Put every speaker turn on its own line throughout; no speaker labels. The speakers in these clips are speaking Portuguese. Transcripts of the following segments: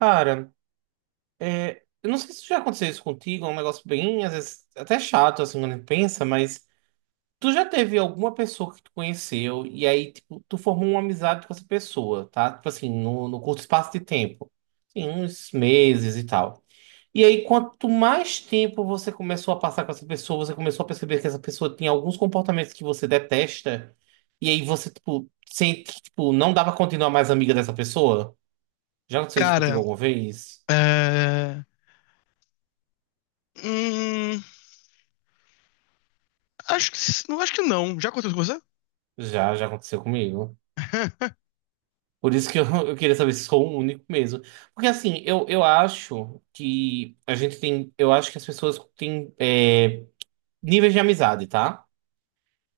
Cara, eu não sei se já aconteceu isso contigo, é um negócio bem, às vezes, até chato, assim, quando a gente pensa, mas tu já teve alguma pessoa que tu conheceu e aí, tipo, tu formou uma amizade com essa pessoa, tá? Tipo assim, no curto espaço de tempo, assim, uns meses e tal. E aí, quanto mais tempo você começou a passar com essa pessoa, você começou a perceber que essa pessoa tinha alguns comportamentos que você detesta, e aí você, tipo, sente que, tipo, não dava continuar mais amiga dessa pessoa? Já aconteceu isso contigo
Cara,
alguma vez?
é... hum, acho que não, acho que não. Já aconteceu com você?
Já aconteceu comigo. Por isso que eu, eu queria saber se sou o único mesmo. Porque assim, eu acho que a gente tem. Eu acho que as pessoas têm níveis de amizade, tá?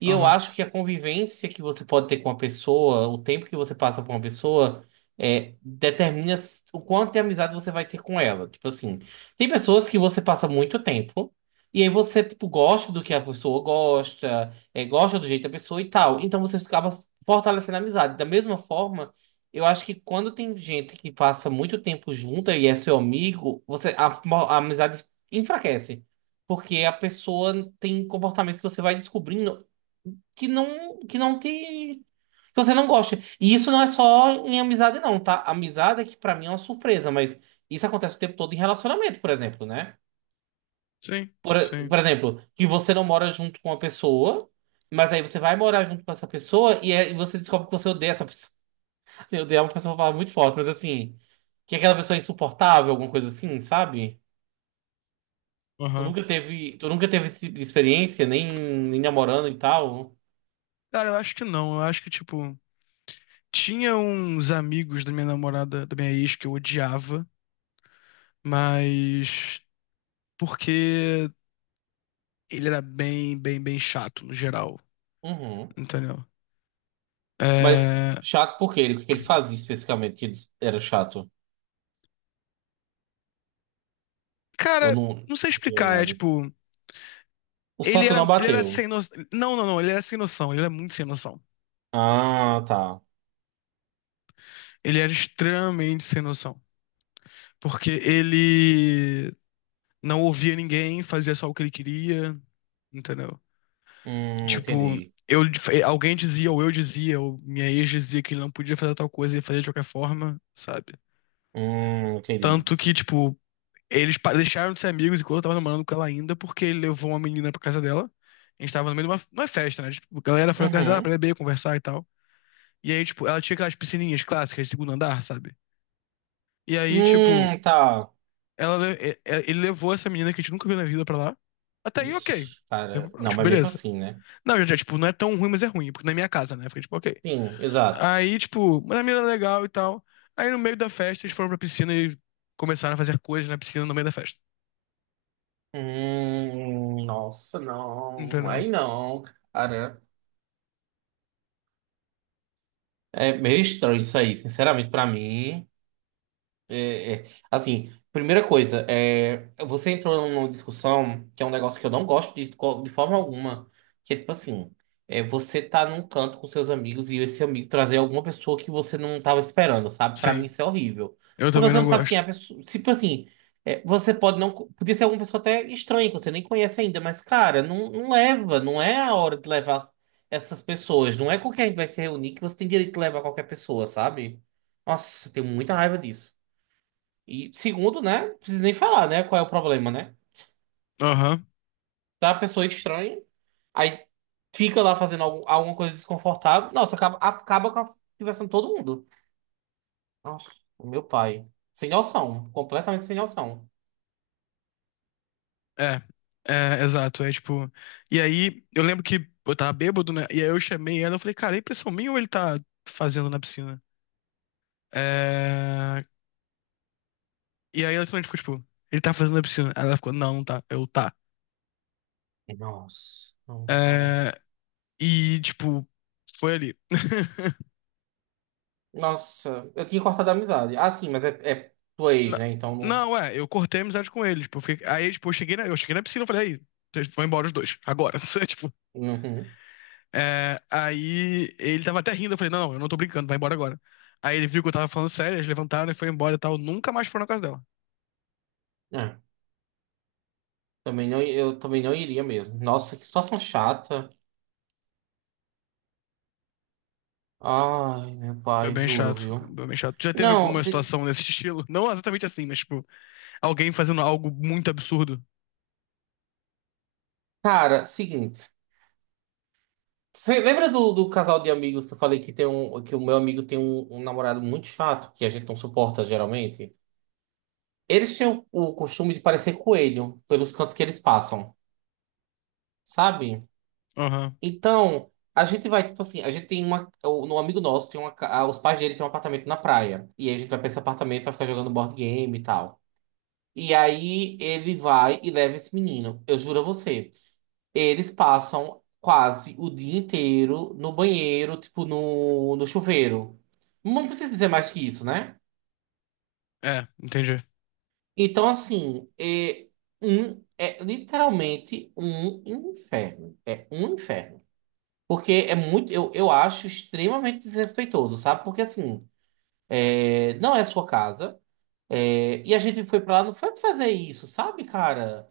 E eu
Aham.
acho que a convivência que você pode ter com uma pessoa, o tempo que você passa com uma pessoa, determina o quanto de amizade você vai ter com ela. Tipo assim, tem pessoas que você passa muito tempo, e aí você, tipo, gosta do que a pessoa gosta, gosta do jeito da pessoa e tal. Então você acaba fortalecendo a amizade. Da mesma forma, eu acho que quando tem gente que passa muito tempo junta e é seu amigo, você, a amizade enfraquece. Porque a pessoa tem comportamentos que você vai descobrindo que você não gosta. E isso não é só em amizade não, tá? Amizade é que pra mim é uma surpresa, mas isso acontece o tempo todo em relacionamento, por exemplo, né?
Sim,
Por,
sim.
por exemplo, que você não mora junto com uma pessoa, mas aí você vai morar junto com essa pessoa e aí você descobre que você odeia essa pessoa. Assim, odeia é uma pessoa falar muito forte, mas assim, que é aquela pessoa é insuportável, alguma coisa assim, sabe? Tu
Aham.
nunca teve, tu nunca teve esse tipo de experiência, nem namorando e tal.
Cara, eu acho que não. Eu acho que, tipo, tinha uns amigos da minha namorada, da minha ex, que eu odiava, mas porque ele era bem, bem, bem chato no geral,
Uhum.
entendeu?
Mas
É...
chato por quê? O que que ele fazia especificamente que ele era chato? Eu
Cara, não sei
não vi
explicar, é
nada.
tipo,
O santo não
ele era
bateu.
sem noção. Não, ele era sem noção, ele era muito sem noção.
Ah, tá.
Ele era extremamente sem noção. Porque ele não ouvia ninguém, fazia só o que ele queria, entendeu? Tipo,
Entendi.
eu, alguém dizia, ou eu dizia, ou minha ex dizia que ele não podia fazer tal coisa e ele fazia de qualquer forma, sabe?
Entendi.
Tanto que, tipo, deixaram de ser amigos enquanto eu tava namorando com ela ainda, porque ele levou uma menina pra casa dela. A gente tava no meio de uma festa, né? Tipo, a galera foi na casa dela pra
Uhum.
beber, conversar e tal. E aí, tipo, ela tinha aquelas piscininhas clássicas de segundo andar, sabe? E aí, tipo,
Tá.
Ela, le- e- ele levou essa menina que a gente nunca viu na vida pra lá. Até aí, ok.
Ixi,
Tem
cara. Não,
Tipo,
mas mesmo
beleza.
assim, né?
Não, já, tipo, não é tão ruim, mas é ruim, porque na minha casa, né? Fiquei, tipo, ok.
Sim, exato.
Aí, tipo, mas a menina é legal e tal. Aí, no meio da festa, eles foram pra piscina e começaram a fazer coisas na piscina no meio da festa.
Nossa, não.
Entendeu?
Aí não, cara. É meio estranho isso aí, sinceramente, pra mim. É, é. Assim, primeira coisa, você entrou numa discussão que é um negócio que eu não gosto de, de forma alguma, que é tipo assim, você tá num canto com seus amigos e esse amigo trazer alguma pessoa que você não tava esperando, sabe? Pra mim
Sim.
isso é horrível.
Eu
Porque
também
você
não
não sabe quem é a
gosto.
pessoa. Tipo assim, você pode não. Podia ser alguma pessoa até estranha, que você nem conhece ainda, mas, cara, não, não leva, não é a hora de levar essas pessoas. Não é com quem a gente vai se reunir que você tem direito de levar qualquer pessoa, sabe? Nossa, eu tenho muita raiva disso. E segundo, né? Não precisa nem falar, né? Qual é o problema, né?
Aham.
Tá uma pessoa estranha, aí fica lá fazendo alguma coisa desconfortável. Nossa, acaba com a diversão de todo mundo. Nossa, o meu pai. Sem noção. Completamente sem noção.
É. É, exato. E aí, eu lembro que eu tava bêbado, né? E aí eu chamei ela, eu falei, cara, é impressão minha ou ele tá fazendo na piscina? É... E aí ela finalmente ficou, tipo, ele tá fazendo a piscina. Aí ela ficou, não, não tá. Eu, tá.
Nossa, não, cara.
É, e, tipo, foi ali.
Nossa, eu tinha cortado a amizade. Ah, sim, mas é tua ex,
Não,
né? Então não.
não, é, eu cortei a amizade com ele. Tipo, eu cheguei na piscina e falei, aí, vocês vão embora os dois, agora. Sabe, Tipo,
Uhum.
é, aí ele tava até rindo, eu falei, não, não, eu não tô brincando, vai embora agora. Aí ele viu que eu tava falando sério, eles levantaram e foi embora e tal. Nunca mais foram na casa dela.
É, também não, eu também não iria mesmo. Nossa, que situação chata. Ai, meu
Foi
pai,
bem
juro,
chato,
viu?
foi bem chato. Já teve
Não,
alguma
de-
situação desse estilo? Não exatamente assim, mas, tipo, alguém fazendo algo muito absurdo.
cara, seguinte. Você lembra do casal de amigos que eu falei que tem um, que o meu amigo tem um, um namorado muito chato, que a gente não suporta geralmente? Eles têm o costume de parecer coelho pelos cantos que eles passam, sabe?
Aham,
Então, a gente vai, tipo assim, a gente tem uma. Um amigo nosso tem uma. Os pais dele têm um apartamento na praia. E aí a gente vai pra esse apartamento pra ficar jogando board game e tal. E aí ele vai e leva esse menino. Eu juro a você. Eles passam quase o dia inteiro no banheiro, tipo no chuveiro. Não precisa dizer mais que isso, né?
É, entendi.
Então, assim, é literalmente um inferno. É um inferno. Porque é muito, eu acho extremamente desrespeitoso, sabe? Porque, assim, não é sua casa. É, e a gente foi pra lá, não foi pra fazer isso, sabe, cara?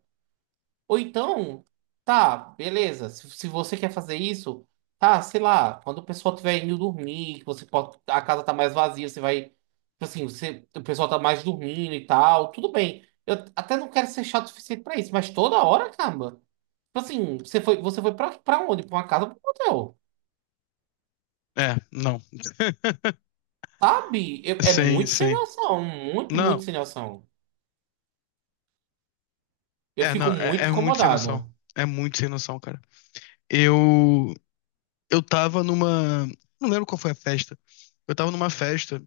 Ou então, tá, beleza. Se você quer fazer isso, tá, sei lá, quando o pessoal tiver indo dormir, que você pode, a casa tá mais vazia, você vai, tipo assim, você, o pessoal tá mais dormindo e tal, tudo bem. Eu até não quero ser chato o suficiente pra isso, mas toda hora, caramba. Tipo assim, você foi pra, pra onde? Pra uma casa, ou pra um hotel.
É, não.
Sabe? É
Sim,
muito sem
sim.
noção, muito
Não,
sem noção. Eu
é, não,
fico
é,
muito
é muito sem noção.
incomodado.
É muito sem noção, cara. Eu, eu tava numa. Não lembro qual foi a festa. Eu tava numa festa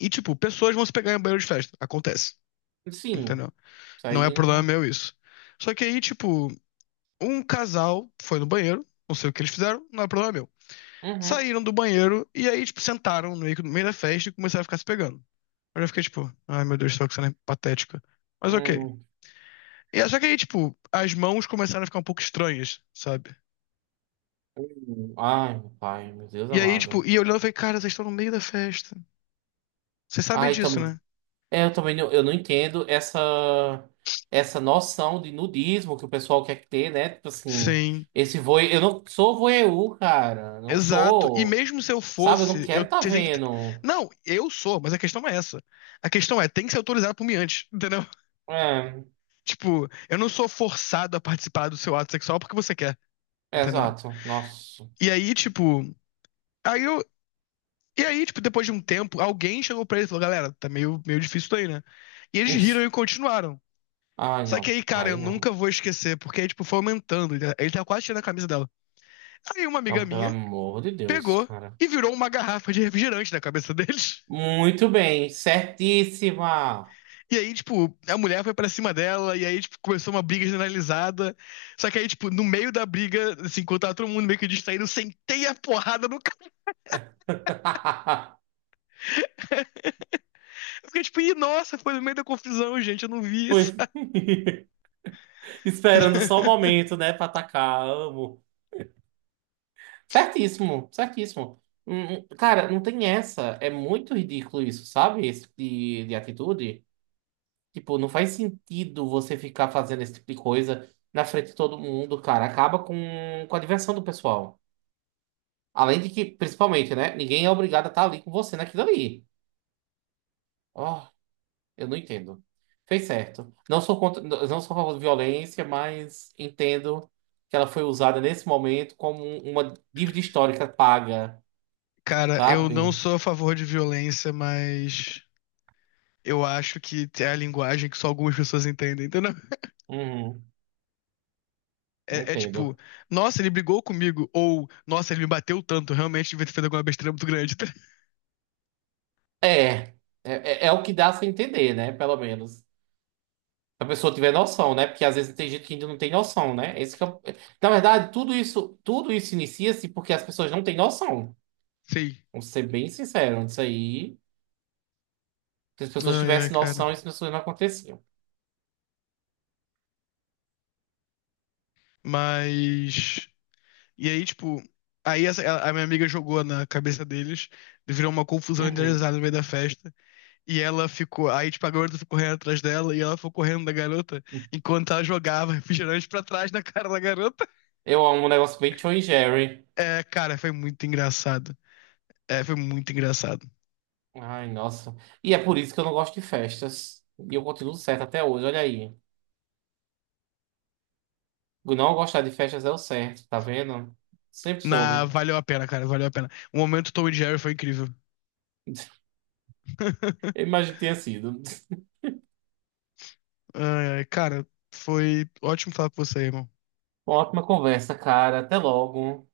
e, tipo, pessoas vão se pegar em banheiro de festa. Acontece,
Sim,
entendeu?
isso
Não é
aí.
problema meu isso. Só que aí, tipo, um casal foi no banheiro, não sei o que eles fizeram, não é problema meu.
Uhum,
Saíram do banheiro e aí, tipo, sentaram no meio da festa e começaram a ficar se pegando. Eu já fiquei, tipo, ai meu Deus do céu, que cena patética. Mas ok.
uhum.
E é só que aí, tipo, as mãos começaram a ficar um pouco estranhas, sabe?
Ai, meu pai, meu Deus
E aí, tipo,
amado.
e olhando, eu falei, cara, vocês estão no meio da festa. Vocês sabem
Ai,
disso,
tam...
né?
eu também não, eu não entendo essa noção de nudismo que o pessoal quer ter, né? Tipo assim,
Sim.
esse voe... eu não sou voyeur, cara, não
Exato. E
sou.
mesmo se eu
Sabe, eu não
fosse, eu
quero tá
vocês têm que. T-
vendo.
Não, eu sou, mas a questão é essa. A questão é, tem que ser autorizado por mim antes, entendeu?
É,
Tipo, eu não sou forçado a participar do seu ato sexual porque você quer,
é
entendeu?
exato. Nossa.
E aí, tipo, aí eu. E aí, tipo, depois de um tempo, alguém chegou pra ele e falou, galera, tá meio, meio difícil isso daí, né? E eles riram e continuaram.
Ai,
Só que
não.
aí, cara, eu
Ai,
nunca
não.
vou esquecer, porque, tipo, foi aumentando. Ele tava quase tirando a camisa dela. Aí uma amiga
Não, pelo
minha
amor de Deus,
pegou
cara.
e virou uma garrafa de refrigerante na cabeça deles.
Muito bem, certíssima.
E aí, tipo, a mulher foi pra cima dela, e aí, tipo, começou uma briga generalizada. Só que aí, tipo, no meio da briga, assim, enquanto tava todo mundo meio que distraído, eu sentei a porrada no cara. Eu fiquei tipo, ih, nossa, foi no meio da confusão, gente, eu não vi
Pois
isso.
esperando só o momento, né, pra atacar. Amo. Certíssimo, certíssimo. Cara, não tem essa. É muito ridículo isso, sabe? Esse tipo de atitude. Tipo, não faz sentido você ficar fazendo esse tipo de coisa na frente de todo mundo, cara. Acaba com a diversão do pessoal. Além de que, principalmente, né? Ninguém é obrigado a estar ali com você naquilo ali. Ó. Eu não entendo. Fez certo. Não sou contra, não sou a favor de violência, mas entendo que ela foi usada nesse momento como uma dívida histórica paga,
Cara, eu não
sabe?
sou a favor de violência, mas eu acho que é a linguagem que só algumas pessoas entendem, entendeu?
Uhum,
É, é tipo,
entendo.
nossa, ele brigou comigo. Ou, nossa, ele me bateu tanto. Realmente devia ter feito alguma besteira muito grande. Tá?
É, é, é é o que dá a se entender, né? Pelo menos. Se a pessoa tiver noção, né? Porque às vezes tem gente que ainda não tem noção, né? Esse que é na verdade, tudo isso inicia-se porque as pessoas não têm noção.
Sim.
Vamos ser bem sinceros isso aí. Se as pessoas
Ai, ai,
tivessem
cara.
noção, isso não aconteciam.
Mas. E aí, tipo. A minha amiga jogou na cabeça deles, virou uma confusão
Uhum.
generalizada no meio da festa. E ela ficou. Aí, tipo, a garota ficou correndo atrás dela e ela foi correndo da garota enquanto ela jogava refrigerante pra trás na cara da garota.
Eu amo um negócio bem Tom e Jerry.
É, cara, foi muito engraçado. É, foi muito engraçado.
Ai, nossa. E é por isso que eu não gosto de festas. E eu continuo certo até hoje, olha aí. Não gostar de festas é o certo, tá vendo? Sempre
Na,
soube.
valeu a pena, cara, valeu a pena. O momento Tom e Jerry foi incrível.
Eu imagino que tenha sido.
Ai, ai, cara, foi ótimo falar com você, irmão.
Uma ótima conversa, cara. Até logo.